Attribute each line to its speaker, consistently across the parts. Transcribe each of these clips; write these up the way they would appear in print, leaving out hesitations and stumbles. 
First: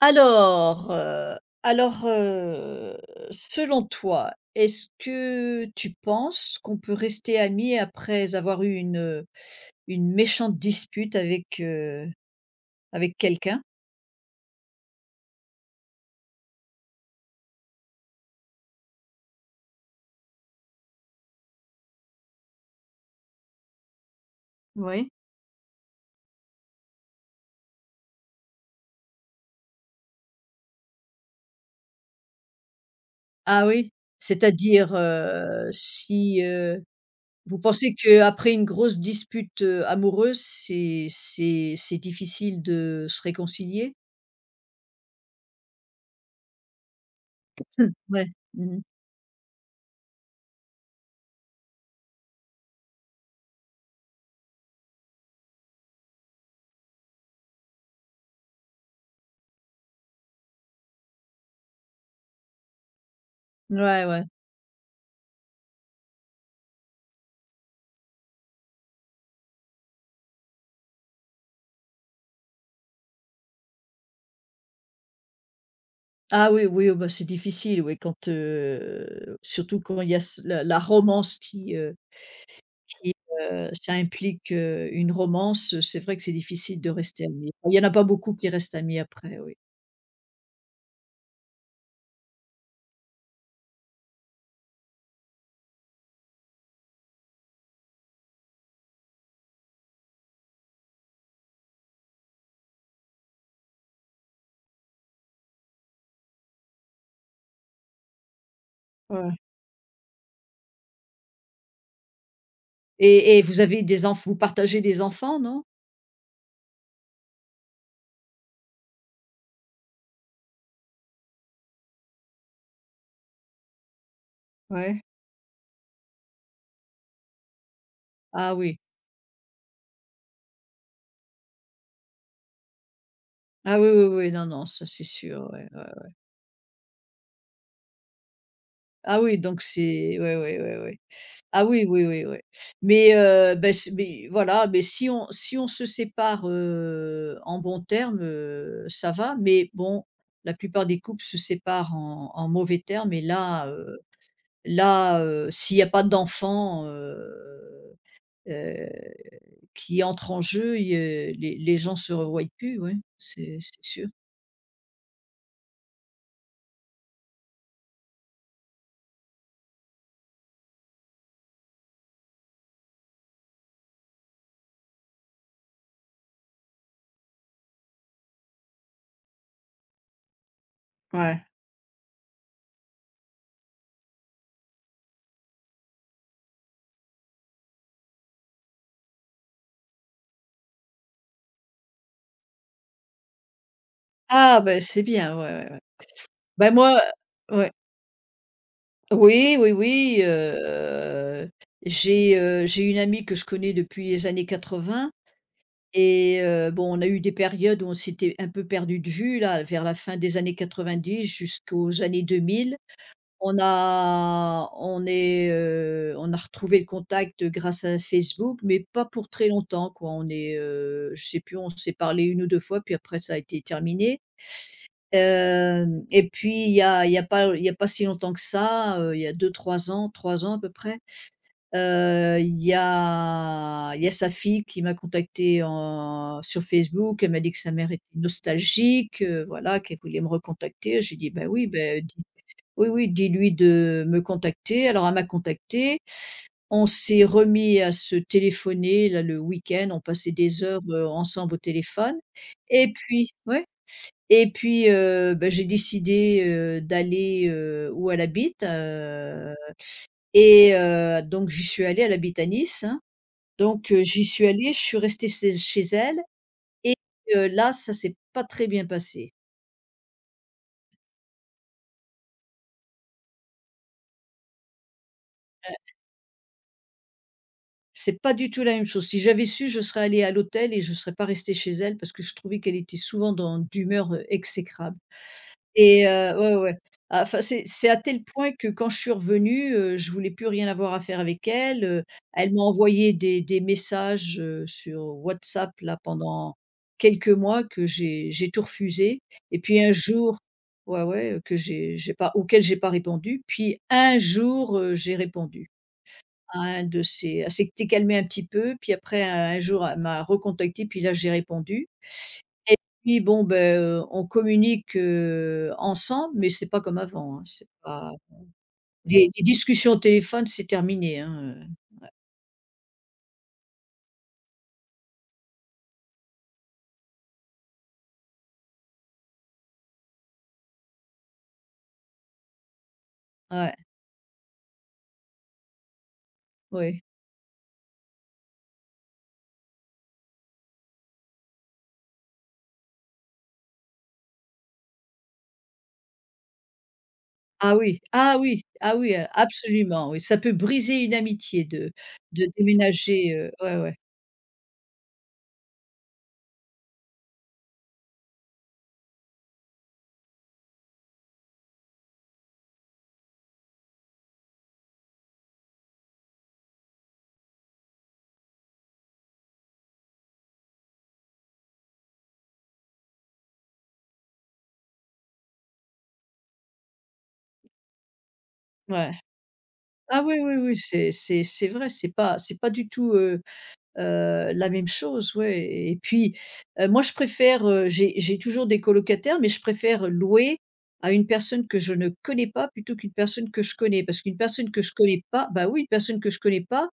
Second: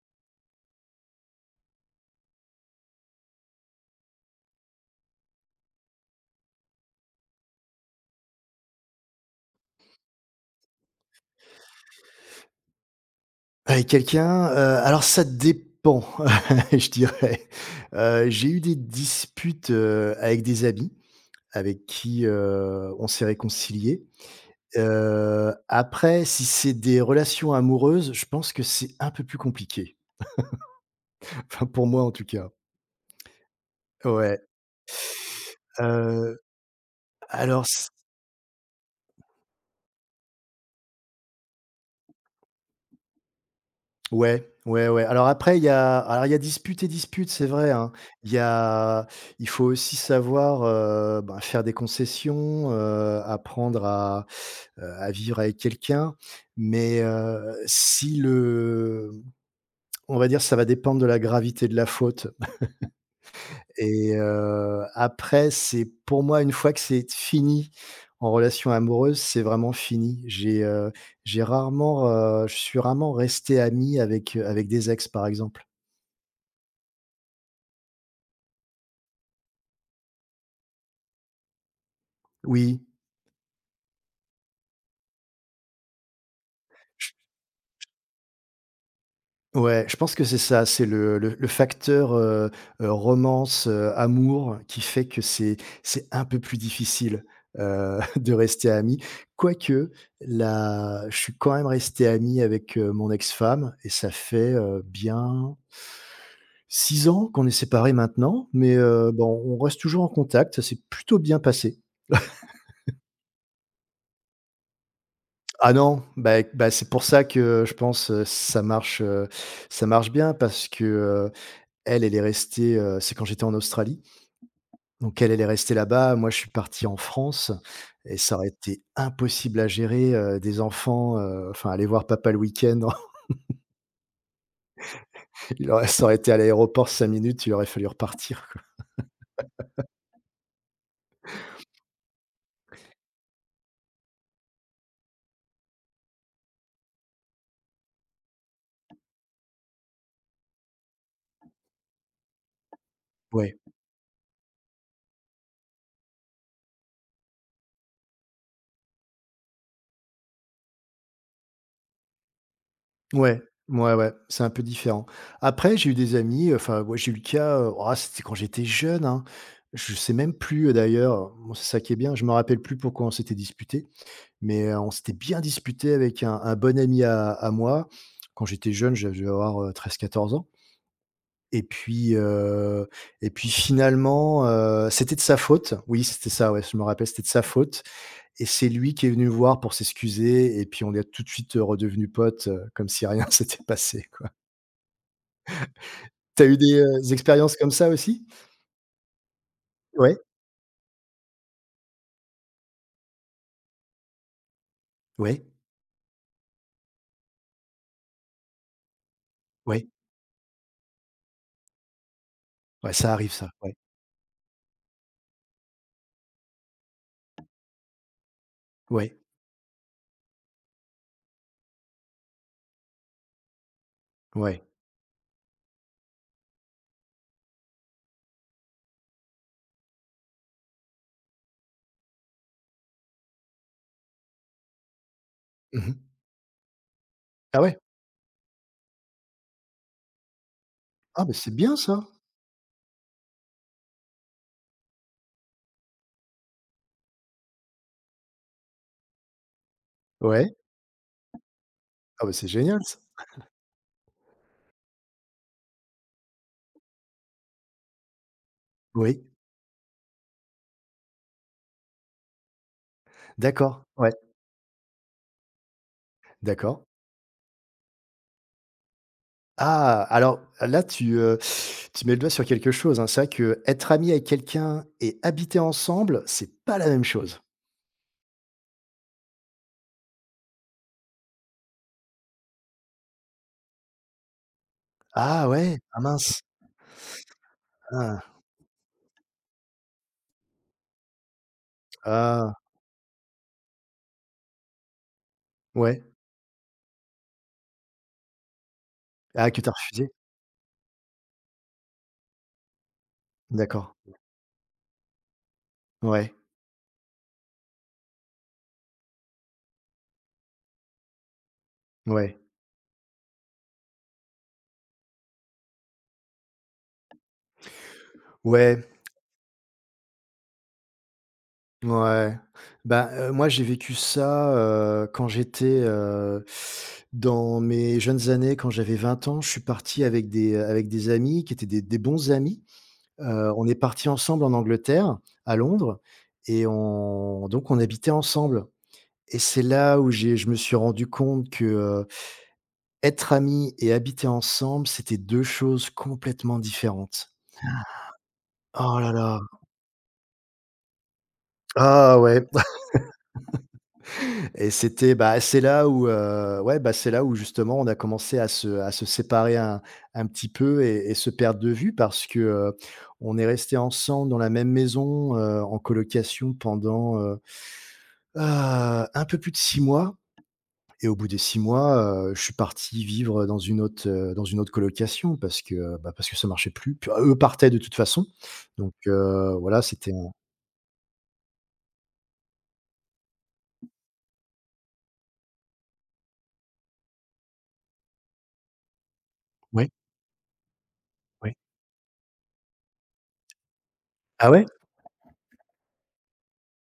Speaker 1: Alors, heu alors, heu, Selon toi, est-ce que tu penses qu'on peut rester amis après avoir eu une méchante dispute avec, avec quelqu'un?
Speaker 2: Avec quelqu'un, alors ça dépend, je dirais. J'ai eu des disputes, avec des amis, avec qui, on s'est réconciliés.
Speaker 1: Oui.
Speaker 2: Après, si c'est des relations amoureuses, je pense que c'est un peu plus compliqué. Enfin, pour moi en tout cas.
Speaker 1: Ah oui?
Speaker 2: Ouais,
Speaker 1: C'est-à-dire,
Speaker 2: heu,
Speaker 1: si, vous
Speaker 2: alors c
Speaker 1: pensez qu'après une grosse dispute, amoureuse, c'est difficile de se réconcilier?
Speaker 2: ouais, ouais, ouais. Alors après, il y a alors il y a dispute et dispute, c'est vrai, hein.
Speaker 1: Ouais.
Speaker 2: Il y
Speaker 1: Mmh.
Speaker 2: a Il faut aussi savoir, ben, faire des concessions, apprendre à vivre avec quelqu'un, mais si le on va dire, ça va dépendre de la gravité de la faute,
Speaker 1: Ouais,
Speaker 2: et
Speaker 1: ouais.
Speaker 2: après, c'est pour moi, une fois que c'est fini en relation amoureuse, c'est vraiment fini. J'ai rarement, je suis rarement resté ami avec, des ex, par exemple.
Speaker 1: Ah oui, oui, oh bah, c'est difficile, oui, quand, surtout quand il y a ce la romance qui,
Speaker 2: Oui.
Speaker 1: qui, ça implique, une romance, c'est vrai que c'est difficile de rester ami. Il y en a pas beaucoup qui restent amis après, oui.
Speaker 2: Ouais, je pense que c'est ça, c'est le facteur, romance, amour qui fait que c'est un peu plus difficile, de rester amis. Quoique, là, je suis quand même resté ami avec, mon ex-femme, et ça fait, bien 6 ans qu'on est séparés maintenant, mais
Speaker 1: Ouais.
Speaker 2: bon, on reste toujours en contact, ça s'est plutôt bien passé.
Speaker 1: Et vous avez des enfants, vous partagez des enfants, non?
Speaker 2: Ah non, bah, c'est pour ça que, je pense, ça marche bien parce que, elle, elle est restée, c'est quand j'étais en Australie,
Speaker 1: Ouais.
Speaker 2: donc elle, elle est restée là-bas. Moi, je suis parti en France et ça aurait
Speaker 1: Ah oui.
Speaker 2: été impossible à gérer, des enfants, enfin, aller voir papa le week-end,
Speaker 1: Ah oui, oui, oui, non, non, ça c'est sûr, ouais,
Speaker 2: il aurait ça
Speaker 1: ouais.
Speaker 2: aurait été à l'aéroport 5 minutes, il aurait fallu repartir, quoi.
Speaker 1: Ah oui, donc c'est, ouais, ouais, ouais, ouais. Ah oui, oui, oui, oui. Mais beh, s mais voilà, mais si on se sépare, en bons termes, ça va, mais bon, la plupart des couples se séparent en mauvais termes, et
Speaker 2: Ouais,
Speaker 1: là, s'il y a pas d'enfant, heu, qui entre en jeu, les gens se revoient plus, ouais,
Speaker 2: ouais,
Speaker 1: c'est
Speaker 2: ouais,
Speaker 1: sûr.
Speaker 2: ouais, c'est un peu différent. Après, j'ai eu des amis, enfin, moi, j'ai eu le cas, oh, c'était quand j'étais jeune, hein. Je sais même plus, d'ailleurs, bon, c'est ça qui est bien, je me rappelle plus pourquoi on s'était disputés. Mais, on s'était bien disputé avec un bon ami à moi. Quand j'étais jeune, je devais avoir, 13-14 ans,
Speaker 1: Ouais.
Speaker 2: et puis, heu et puis finalement, c'était de sa faute. Oui, c'était ça, ouais, je me rappelle, c'était de sa faute, et c'est lui qui est venu me voir pour s'excuser, et puis on est tout de suite, redevenus potes, comme si rien s'était passé, quoi.
Speaker 1: Ah, ben c'est bien, ouais, ouais, ouais.
Speaker 2: T'as eu
Speaker 1: Bah,
Speaker 2: des,
Speaker 1: moi,
Speaker 2: expériences comme
Speaker 1: ouais.
Speaker 2: ça aussi?
Speaker 1: Oui, oui,
Speaker 2: Ouais,
Speaker 1: oui, j'ai une amie que je connais depuis les années 80,
Speaker 2: ouais,
Speaker 1: et bon, on a eu des périodes où on s'était un peu perdu de vue là, vers
Speaker 2: ouais,
Speaker 1: la fin des années 90 jusqu'aux années 2000.
Speaker 2: ouais, ça arrive ça,
Speaker 1: On
Speaker 2: ouais,
Speaker 1: a on est, heu, on a retrouvé le contact grâce à Facebook, mais pas
Speaker 2: ouais,
Speaker 1: pour très longtemps quoi. Je sais plus, on s'est parlé une ou 2 fois puis après ça a été terminé.
Speaker 2: ouais.
Speaker 1: Hem Et puis il y a pas il y a pas si longtemps que ça, il y a deux trois ans, 3 ans à peu près, il y a sa fille qui m'a contactée
Speaker 2: Mmh.
Speaker 1: en sur Facebook. Elle m'a dit que
Speaker 2: Ah
Speaker 1: sa
Speaker 2: ouais?
Speaker 1: mère était nostalgique, voilà, qu'elle voulait me recontacter. J'ai
Speaker 2: Ah,
Speaker 1: dit:
Speaker 2: mais
Speaker 1: «Ben
Speaker 2: c'est
Speaker 1: oui,
Speaker 2: bien
Speaker 1: ben
Speaker 2: ça!
Speaker 1: dis oui, oui, dis-lui de me contacter». Alors elle m'a contactée. On s'est remis à se téléphoner là le week-end. On passait
Speaker 2: Ouais.
Speaker 1: des heures, ensemble au téléphone,
Speaker 2: Ah, bah, c'est génial
Speaker 1: et
Speaker 2: ça.
Speaker 1: puis ouais? Et puis, bah, j'ai décidé, d'aller, où elle habite,
Speaker 2: Oui.
Speaker 1: et donc j'y suis allée, elle habite à Nice, hein.
Speaker 2: D'accord,
Speaker 1: Donc
Speaker 2: ouais,
Speaker 1: j'y suis allée, je suis restée chez elle,
Speaker 2: d'accord.
Speaker 1: et là, ça s'est pas très bien passé.
Speaker 2: Ah! Alors là, tu mets le doigt sur quelque chose, hein. C'est vrai que être ami avec quelqu'un et habiter
Speaker 1: Heu,
Speaker 2: ensemble, c'est pas la même chose.
Speaker 1: c'est pas du tout la même chose. Si j'avais su, je serais allée à l'hôtel et je serais pas restée chez elle parce que je trouvais qu'elle était souvent dans d'humeur, exécrable.
Speaker 2: Ah ouais? Ah
Speaker 1: Et
Speaker 2: mince!
Speaker 1: ouais, ouais. Ah, enfin, c'est à tel
Speaker 2: Ah!
Speaker 1: point que quand je suis revenue, je voulais plus rien avoir à faire avec elle, elle
Speaker 2: Ah!
Speaker 1: m'a envoyé des messages, sur WhatsApp là
Speaker 2: Ouais.
Speaker 1: pendant quelques mois, que j'ai tout refusé,
Speaker 2: Ah,
Speaker 1: et
Speaker 2: que t'as
Speaker 1: puis un
Speaker 2: refusé?
Speaker 1: jour, ouais, ouais, que j'ai pas auquel j'ai pas répondu, puis
Speaker 2: D'accord.
Speaker 1: un jour, j'ai répondu
Speaker 2: Ouais,
Speaker 1: à un de ces... Elle s'était calmée un petit peu, puis après un jour elle m'a recontacté. Puis là j'ai répondu,
Speaker 2: ouais.
Speaker 1: et puis bon, on communique, ensemble, mais c'est pas comme avant, hein, c'est pas
Speaker 2: Ouais,
Speaker 1: les discussions au téléphone, c'est terminé, hein,
Speaker 2: ouais. Bah, moi, j'ai vécu ça, quand j'étais, dans mes jeunes années, quand j'avais 20 ans, je suis parti avec des amis qui étaient des bons amis. On est
Speaker 1: ouais,
Speaker 2: parti ensemble en Angleterre, à Londres, et
Speaker 1: oui.
Speaker 2: on donc on habitait ensemble, et c'est là où j'ai je me suis rendu compte que, être ami et habiter ensemble, c'était 2 choses complètement différentes.
Speaker 1: Ah oui, ah oui, ah
Speaker 2: Oh là
Speaker 1: oui,
Speaker 2: là!
Speaker 1: absolument, oui, ça peut briser une amitié de
Speaker 2: Ah ouais.
Speaker 1: déménager, ouais, ouais,
Speaker 2: Et c'est là où, justement on a commencé à se séparer un petit peu, et se perdre de vue parce que, on est resté ensemble dans la même maison, en colocation pendant, Heu, un peu plus de 6 mois, et au bout des 6 mois, je suis parti vivre dans une autre, colocation parce que, parce que ça marchait plus. Puis, eux partaient de toute façon. Donc,
Speaker 1: ouais.
Speaker 2: voilà, c'était
Speaker 1: Ah
Speaker 2: un
Speaker 1: oui, oui, oui, c'est vrai, c'est pas du tout, la même chose, ouais, et puis, moi je préfère, j'ai toujours des colocataires, mais je
Speaker 2: ouais,
Speaker 1: préfère louer à une
Speaker 2: ouais.
Speaker 1: personne que je ne connais pas plutôt qu'une personne que je connais. Parce qu'une
Speaker 2: Ah ouais?
Speaker 1: personne que je connais pas, bah, oui, une personne que je connais pas,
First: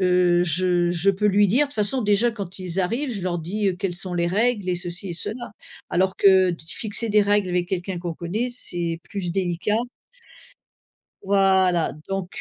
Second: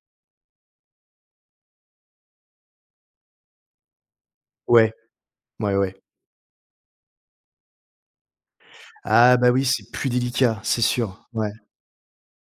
Speaker 1: je peux lui dire, de toute façon déjà quand ils arrivent, je leur dis, quelles sont les règles et
Speaker 2: Ouais,
Speaker 1: ceci et cela.
Speaker 2: ouais, ouais.
Speaker 1: Alors que d fixer des règles avec quelqu'un qu'on connaît, c'est plus
Speaker 2: Ah bah, oui,
Speaker 1: délicat.
Speaker 2: c'est plus délicat, c'est sûr. Ouais.
Speaker 1: Voilà, donc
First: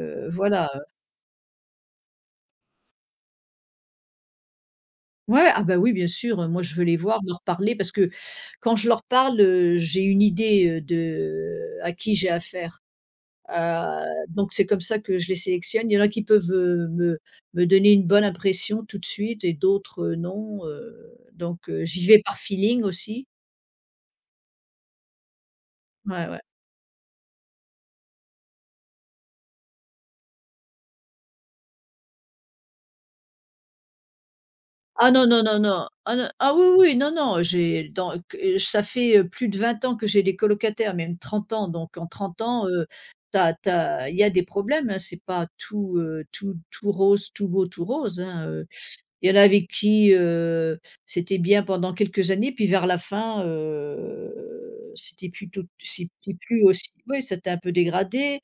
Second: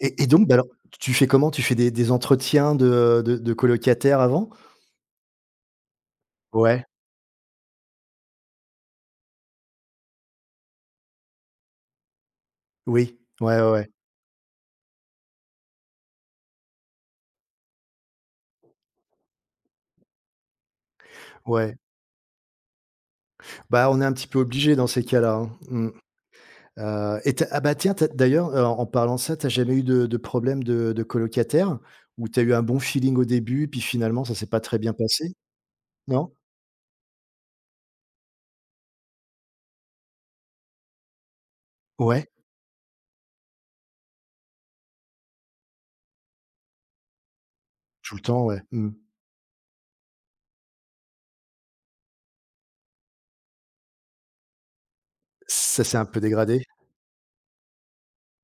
Speaker 2: Et donc, bah, alors,
Speaker 1: voilà.
Speaker 2: tu fais comment? Tu fais des entretiens de, de colocataires avant?
Speaker 1: Ouais, ah bah, oui, bien sûr, moi je veux
Speaker 2: Ouais,
Speaker 1: les voir, leur parler, parce que quand je leur parle, j'ai une idée, de à qui j'ai affaire.
Speaker 2: oui. Ouais, ouais, ouais.
Speaker 1: Donc c'est comme ça que je les sélectionne. Il y en a qui peuvent, me donner une bonne impression tout de suite, et d'autres, non,
Speaker 2: Ouais.
Speaker 1: j'y vais par feeling aussi.
Speaker 2: Bah, on est un petit peu obligé dans ces cas-là, hein. Mmh.
Speaker 1: Ouais, ouais.
Speaker 2: Et tu bah tiens, tu d'ailleurs, en parlant de ça, t'as jamais eu de problème de colocataire? Où t'as eu un bon feeling au début, puis finalement ça s'est pas très bien
Speaker 1: Ah non,
Speaker 2: passé?
Speaker 1: non, non, non. Ah non,
Speaker 2: Non?
Speaker 1: ah oui, oui, non, non, j'ai dans q ça fait, plus de 20 ans que j'ai des colocataires, même 30 ans, donc en
Speaker 2: Ouais,
Speaker 1: 30 ans, t'as as il y a des problèmes, hein, c'est pas tout, tout tout rose, tout beau, tout
Speaker 2: tout le
Speaker 1: rose,
Speaker 2: temps,
Speaker 1: hein,
Speaker 2: ouais. Mmh.
Speaker 1: Il y en a avec qui, c'était bien pendant quelques années, puis vers la fin,
Speaker 2: Ça s'est un peu
Speaker 1: c'était
Speaker 2: dégradé?
Speaker 1: plus aussi, oui, ça s'était un peu dégradé.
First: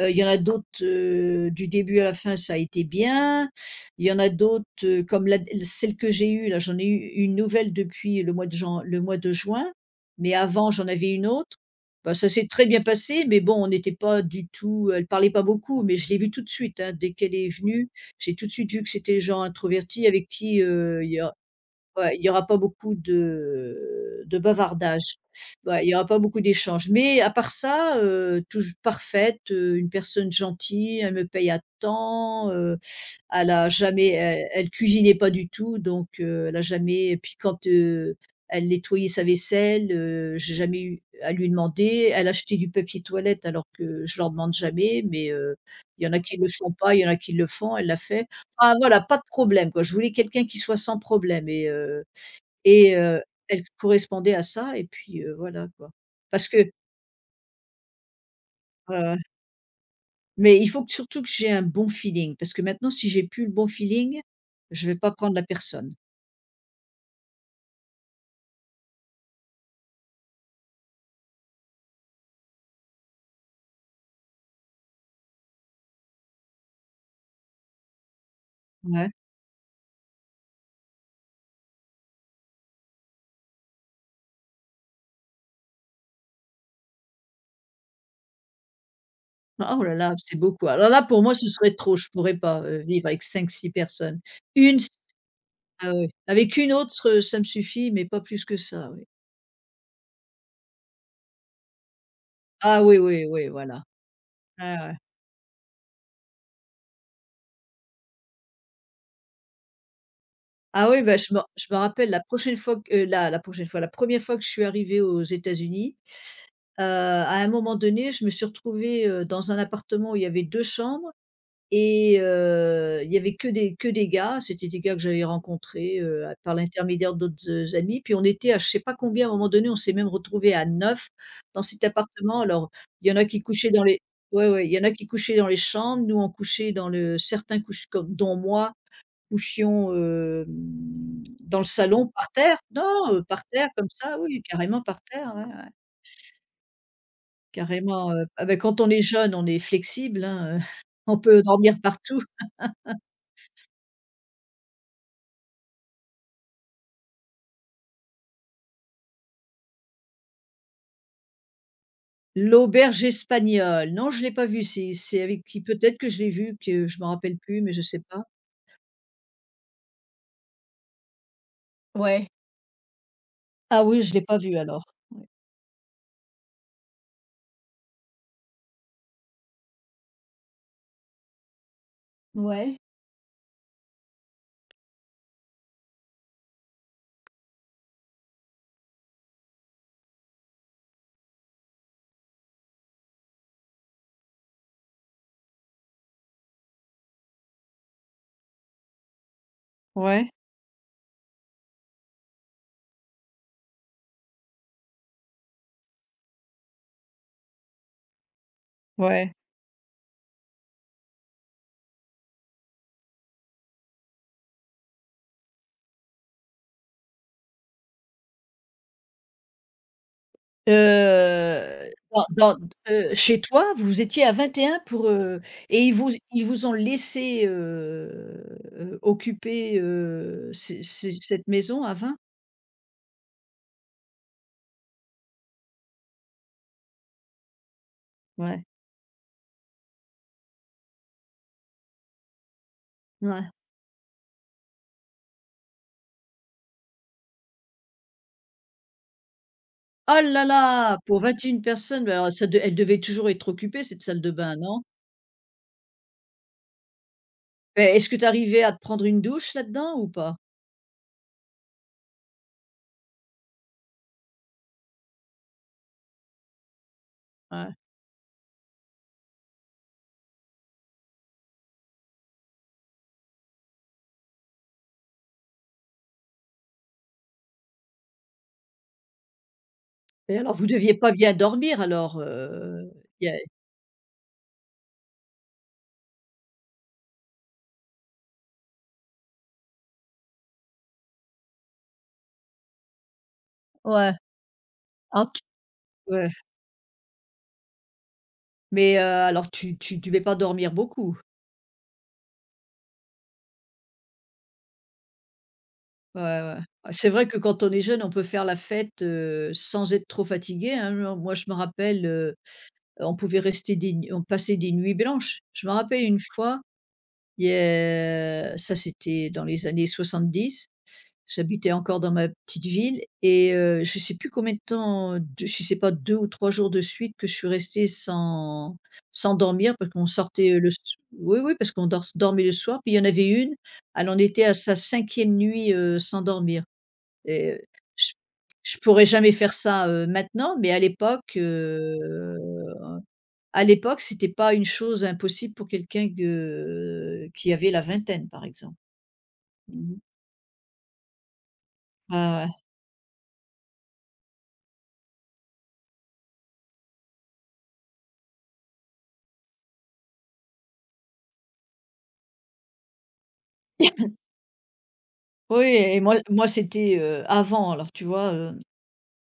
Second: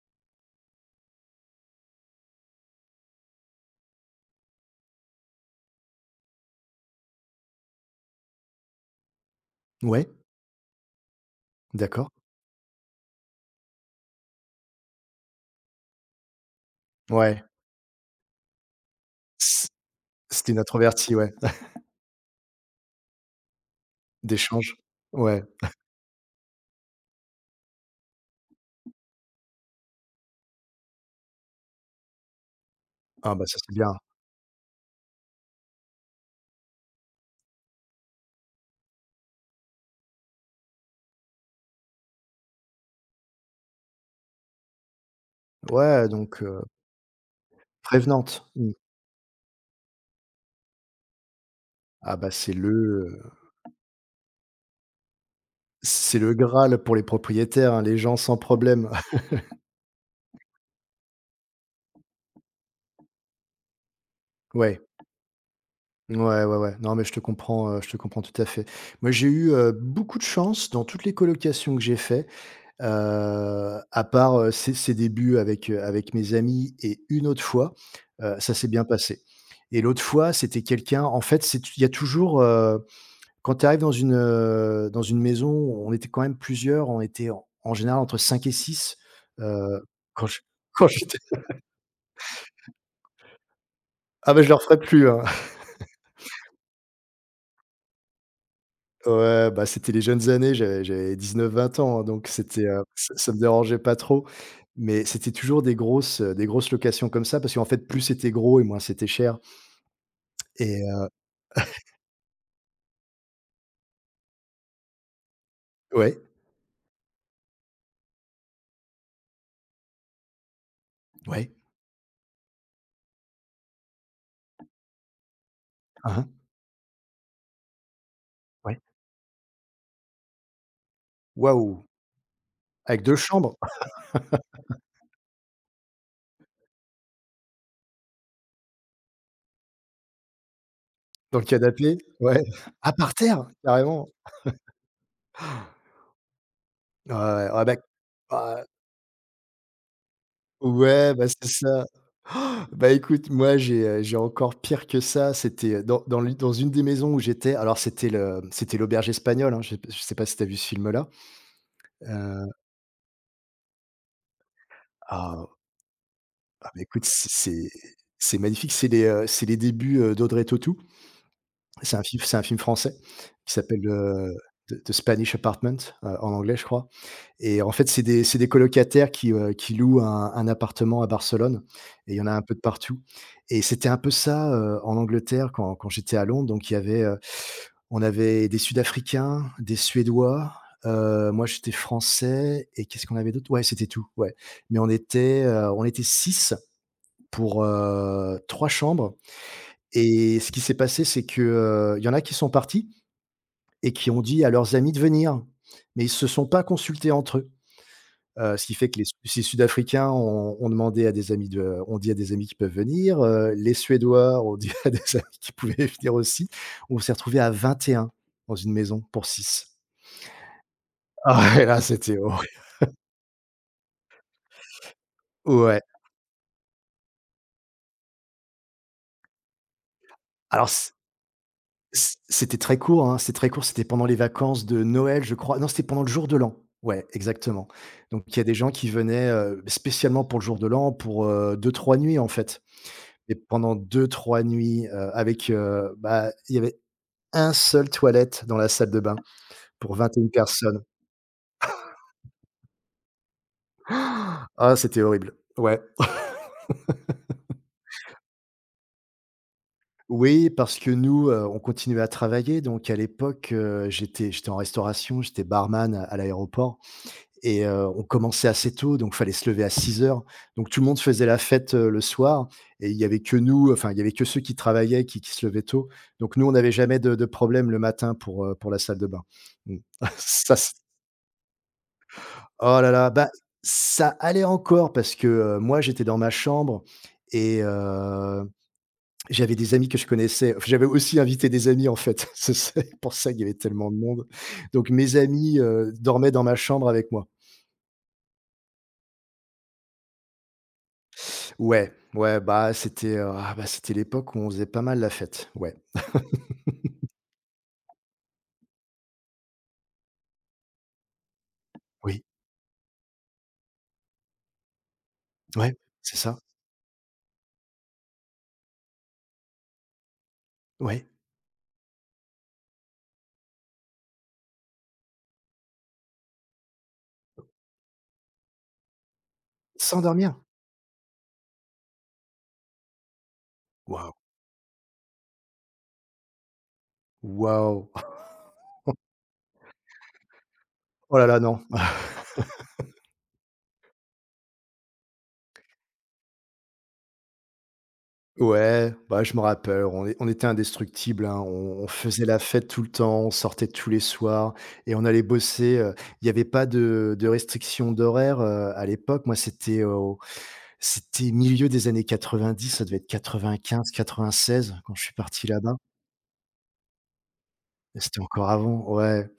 Speaker 1: Il y en a d'autres, du début à la fin, ça a été bien. Il y en a d'autres, comme la celle que j'ai eue là, j'en ai eu une nouvelle depuis le mois de juin,
Speaker 2: Ouais,
Speaker 1: mais avant j'en avais une autre.
Speaker 2: d'accord.
Speaker 1: Bah, ça s'est très bien passé, mais bon, on n'était pas du tout, elle parlait pas beaucoup, mais je l'ai vue tout de suite, hein. Dès qu'elle
Speaker 2: Ouais.
Speaker 1: est venue, j'ai tout de suite vu que c'était des gens
Speaker 2: C
Speaker 1: introvertis avec
Speaker 2: C'était une
Speaker 1: qui, il
Speaker 2: introvertie,
Speaker 1: y
Speaker 2: ouais,
Speaker 1: a... Ouais, il y aura pas beaucoup de
Speaker 2: d'échange?
Speaker 1: bavardage.
Speaker 2: Ouais.
Speaker 1: Ouais, il y aura pas beaucoup d'échanges. Mais à part ça, touj parfaite, une personne gentille, elle me paye à temps,
Speaker 2: Ah bah
Speaker 1: elle
Speaker 2: ça
Speaker 1: a
Speaker 2: c'est bien.
Speaker 1: jamais, elle cuisinait pas du tout, donc elle a jamais, et puis quand, elle nettoyait sa vaisselle, j'ai jamais eu à lui demander. Elle achetait du papier toilette alors que je leur demande jamais, mais il
Speaker 2: Ouais,
Speaker 1: y en a qui
Speaker 2: donc
Speaker 1: le font pas, il y en a qui le font, elle l'a fait.
Speaker 2: prévenante. Mmh.
Speaker 1: Ah voilà, pas de problème quoi, je voulais quelqu'un qui soit sans problème,
Speaker 2: Ah bah
Speaker 1: et elle correspondait à ça, et puis, voilà quoi.
Speaker 2: c'est le
Speaker 1: Parce que
Speaker 2: graal pour les propriétaires, hein, les gens sans problème.
Speaker 1: heu, mais il faut que surtout que j'ai un bon feeling, parce que maintenant, si j'ai plus le bon feeling,
Speaker 2: Ouais.
Speaker 1: je vais pas prendre la personne.
Speaker 2: Ouais, ouais, ouais. Non, mais je te comprends tout à fait. Moi, j'ai eu, beaucoup de chance dans toutes les colocations que j'ai fait, heu, à part, ces débuts avec, mes amis et une autre fois, ça s'est bien
Speaker 1: Ouais.
Speaker 2: passé, et l'autre fois, c'était quelqu'un, en fait, c'est il y a toujours, quand tu arrives dans une, maison, on était quand même plusieurs, on était en général entre 5 et six.
Speaker 1: Ah, oh
Speaker 2: Heu,
Speaker 1: là là,
Speaker 2: quand
Speaker 1: c'est
Speaker 2: je
Speaker 1: beaucoup.
Speaker 2: quand
Speaker 1: Alors là,
Speaker 2: j'étais
Speaker 1: pour moi, ce serait trop, je pourrais pas, vivre avec cinq six personnes.
Speaker 2: ah, ben je ne le
Speaker 1: Une
Speaker 2: referai
Speaker 1: s
Speaker 2: plus, hein.
Speaker 1: Ah oui, avec une autre, ça me suffit, mais pas plus que ça, oui.
Speaker 2: Ouais, bah, c'était les jeunes années, j'avais j'avais neuf vingt ans, hein, donc c'était,
Speaker 1: Ah oui,
Speaker 2: ça
Speaker 1: oui,
Speaker 2: ça me
Speaker 1: oui,
Speaker 2: dérangeait
Speaker 1: voilà.
Speaker 2: pas trop.
Speaker 1: Ouais, ouais.
Speaker 2: Mais c'était toujours des grosses locations comme ça parce qu'en fait, plus c'était gros et moins c'était cher, et
Speaker 1: Ah oui,
Speaker 2: heu
Speaker 1: bah, je me rappelle la prochaine fois que, la la prochaine fois, la première fois que je suis arrivée aux États-Unis.
Speaker 2: ouais,
Speaker 1: À un moment donné, je me suis retrouvée, dans un appartement où il y avait 2 chambres,
Speaker 2: ouais.
Speaker 1: et il y avait que des gars. C'était des gars que j'avais rencontrés,
Speaker 2: Hein, hein,
Speaker 1: par l'intermédiaire d'autres, amis. Puis on était à je
Speaker 2: ouais.
Speaker 1: sais pas combien, à un moment donné, on s'est même retrouvés à 9 dans cet
Speaker 2: Waouh!
Speaker 1: appartement. Alors,
Speaker 2: Avec
Speaker 1: il y
Speaker 2: deux
Speaker 1: en a qui
Speaker 2: chambres
Speaker 1: couchaient dans les, ouais, ouais, il y en a qui couchaient dans les chambres, nous on couchait dans le, certains couch comme dont moi, couchions,
Speaker 2: dans le
Speaker 1: dans le
Speaker 2: canapé?
Speaker 1: salon par
Speaker 2: Ouais.
Speaker 1: terre. Non,
Speaker 2: Ah, par
Speaker 1: par
Speaker 2: terre?
Speaker 1: terre comme
Speaker 2: Carrément?
Speaker 1: ça, oui, carrément par terre, ouais, ouais.
Speaker 2: Ouais, ouais. Ah bah
Speaker 1: Carrément,
Speaker 2: ah
Speaker 1: quand on est jeune, on est flexible, hein,
Speaker 2: ouais,
Speaker 1: on
Speaker 2: bah,
Speaker 1: peut
Speaker 2: c'est
Speaker 1: dormir
Speaker 2: ça.
Speaker 1: partout.
Speaker 2: Ah, bah, écoute, moi, j'ai encore pire que ça. C'était, dans une des maisons où j'étais, alors c'était l'Auberge espagnole, hein, je sais pas si tu as vu ce film-là? Heu,
Speaker 1: L'auberge espagnole, non, je l'ai pas vue, c'est avec
Speaker 2: ah
Speaker 1: qui? Peut-être que je l'ai vue,
Speaker 2: bah,
Speaker 1: que je
Speaker 2: écoute,
Speaker 1: me rappelle plus, mais je sais pas.
Speaker 2: c'est magnifique, c'est les débuts, d'Audrey Tautou.
Speaker 1: Ouais.
Speaker 2: C'est un film français qui
Speaker 1: Ah
Speaker 2: s'appelle,
Speaker 1: oui, je l'ai pas vue
Speaker 2: The
Speaker 1: alors.
Speaker 2: The Spanish Apartment, en anglais, je crois. Et en fait, c'est des colocataires qui, louent un appartement à Barcelone, et il y en a un peu de
Speaker 1: Ouais.
Speaker 2: partout, et c'était un peu ça, en Angleterre quand j'étais à Londres. Donc on avait des Sud-Africains, des Suédois, moi j'étais Français, et qu'est-ce qu'on avait d'autre? Ouais, c'était tout, ouais. Mais on était 6 pour, 3 chambres,
Speaker 1: Ouais.
Speaker 2: et ce qui s'est passé, c'est que, il y en a qui sont partis et qui ont dit à leurs amis de venir, mais ils se sont pas consultés entre eux. Ce qui fait que les
Speaker 1: Ouais, ouais.
Speaker 2: ces Sud-Africains ont demandé à des amis de ont dit à des amis qui peuvent venir, les Suédois ont dit à des amis qui pouvaient venir aussi. On s'est retrouvé à 21 dans une maison pour 6. Ah ouais, là, c'était
Speaker 1: Dans
Speaker 2: horri
Speaker 1: dans Chez toi, vous étiez à 21 pour, et
Speaker 2: ouais.
Speaker 1: ils vous ont laissé, occuper,
Speaker 2: Alors
Speaker 1: c c cette maison à 20.
Speaker 2: c'était très court, hein, c'était très court, c'était pendant les vacances de Noël, je crois. Non, c'était pendant le jour de l'an. Ouais, exactement. Donc il y a des
Speaker 1: Ouais,
Speaker 2: gens qui venaient, spécialement pour le jour de l'an pour, 2-3 nuits, en fait. Et
Speaker 1: ouais.
Speaker 2: pendant 2-3 nuits, avec, bah, il y avait un seul toilette dans la salle de bain pour vingt
Speaker 1: Oh
Speaker 2: et une
Speaker 1: là
Speaker 2: personnes.
Speaker 1: là! Pour 21 personnes, mais alors ça de elle devait toujours être occupée cette salle de bain,
Speaker 2: Ah,
Speaker 1: non?
Speaker 2: c'était horrible. Ouais.
Speaker 1: Mais est-ce que tu arrivais à te prendre une douche là-dedans ou pas?
Speaker 2: Oui, parce que nous, on continuait à travailler, donc à l'époque, j'étais en restauration, j'étais barman à l'aéroport, et
Speaker 1: Ouais.
Speaker 2: on commençait assez tôt, donc fallait se lever à 6 heures. Donc tout le monde faisait la fête, le soir, et il y avait que nous, enfin, il y avait que ceux qui travaillaient, qui se levaient tôt. Donc nous, on n'avait jamais de problème le matin pour la salle de bain. Mmh.
Speaker 1: Et alors
Speaker 2: Ça,
Speaker 1: vous deviez pas bien dormir alors,
Speaker 2: Oh là là,
Speaker 1: il
Speaker 2: bah,
Speaker 1: y a
Speaker 2: ça allait encore parce que, moi, j'étais dans ma chambre, et j'avais des amis que je connaissais. Enfin, j'avais aussi invité des amis, en fait. C'est pour ça qu'il y avait tellement de
Speaker 1: ouais.
Speaker 2: monde. Donc mes
Speaker 1: Alors tu
Speaker 2: amis,
Speaker 1: Ouais.
Speaker 2: dormaient dans ma chambre avec moi.
Speaker 1: Mais, alors tu devais pas dormir beaucoup?
Speaker 2: Ouais, ouais, bah, c'était l'époque où on faisait pas mal la fête. Ouais,
Speaker 1: Ouais, ouais. Ah, c'est vrai que quand on est jeune, on peut faire la fête, sans être trop fatigué, hein. Moi je me rappelle,
Speaker 2: oui,
Speaker 1: on pouvait rester des nu on passait des nuits blanches. Je me
Speaker 2: ouais,
Speaker 1: rappelle
Speaker 2: c'est
Speaker 1: une
Speaker 2: ça,
Speaker 1: fois, il y a ça c'était dans les années 70.
Speaker 2: ouais.
Speaker 1: J'habitais encore dans ma petite ville, et je sais plus combien de temps, de je sais pas, 2 ou 3 jours de suite que je suis restée sans... sans dormir parce qu'on
Speaker 2: S'endormir?
Speaker 1: sortait, le s oui, oui, parce qu'on dors dormait le soir. Puis il y en avait une, elle
Speaker 2: Waouh,
Speaker 1: en était à sa cinquième nuit, sans dormir, et
Speaker 2: waouh.
Speaker 1: je pourrais jamais faire ça, maintenant, mais à
Speaker 2: Oh là
Speaker 1: l'époque,
Speaker 2: là, non.
Speaker 1: c'était pas une chose impossible pour quelqu'un que qui avait la vingtaine, par exemple.
Speaker 2: Ouais, bah, je me rappelle,
Speaker 1: Mmh.
Speaker 2: on était indestructibles, hein. On faisait la
Speaker 1: Ah ouais.
Speaker 2: fête tout le temps, on sortait tous les soirs et on allait bosser. Il y avait pas de restrictions d'horaire, à l'époque. Moi, c'était au c'était milieu des années 90, ça devait être 95-96 quand je suis parti
Speaker 1: Oui,
Speaker 2: là-bas.
Speaker 1: et moi c'était, avant, alors tu
Speaker 2: C'était
Speaker 1: vois?
Speaker 2: encore avant, ouais.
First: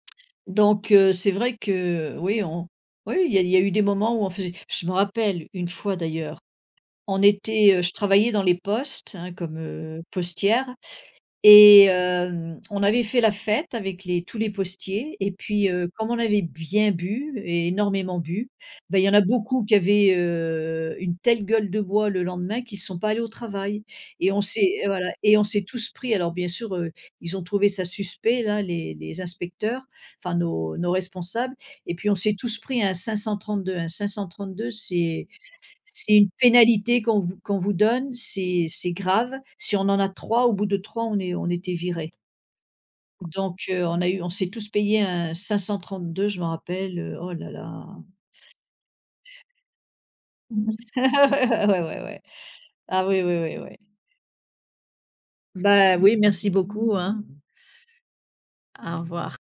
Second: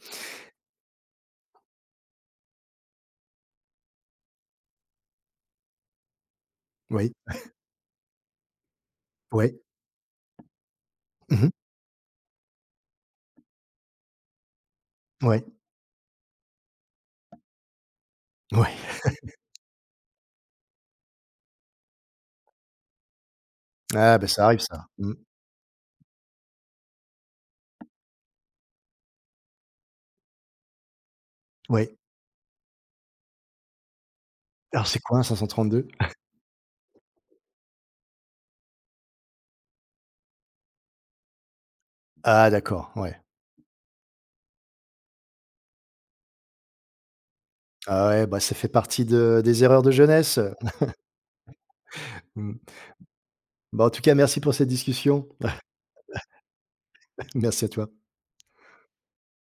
Speaker 1: C'est vrai que oui, on oui, il y a eu des moments où on faisait je me rappelle une fois d'ailleurs,
Speaker 2: Oui,
Speaker 1: je travaillais dans les postes, hein, comme,
Speaker 2: ouais.
Speaker 1: postière,
Speaker 2: Mmh mh.
Speaker 1: et on avait fait la fête avec les tous les postiers, et
Speaker 2: Ouais,
Speaker 1: puis, comme on avait bien bu et énormément bu, ben
Speaker 2: ouais.
Speaker 1: il y en a beaucoup qui avaient, une telle gueule de bois le lendemain qu'ils ne sont pas allés au travail,
Speaker 2: Ah, bah,
Speaker 1: et on
Speaker 2: ça arrive
Speaker 1: s'est
Speaker 2: ça.
Speaker 1: voilà,
Speaker 2: Mmh.
Speaker 1: et on s'est tous pris, alors bien sûr, ils ont trouvé ça suspect là, les inspecteurs, enfin nos responsables, et
Speaker 2: Ouais.
Speaker 1: puis on s'est tous pris un 532. Un 532,
Speaker 2: Alors c'est quoi un
Speaker 1: c'est
Speaker 2: 532?
Speaker 1: c'est une pénalité qu'on vous donne, c'est grave. Si on en a 3, au bout de 3, on était viré.
Speaker 2: Ah, d'accord, ouais.
Speaker 1: Donc on a eu on s'est tous payé un 532, je m'en rappelle, oh là là.
Speaker 2: Ah ouais, bah, ça fait partie de des erreurs de jeunesse.
Speaker 1: Ouais, ouais, ouais.
Speaker 2: Mmh.
Speaker 1: Ah oui, oui, oui, oui.
Speaker 2: Bah, en tout cas, merci pour cette discussion.
Speaker 1: Bah oui, merci beaucoup, hein.
Speaker 2: Merci à toi.
Speaker 1: Au revoir.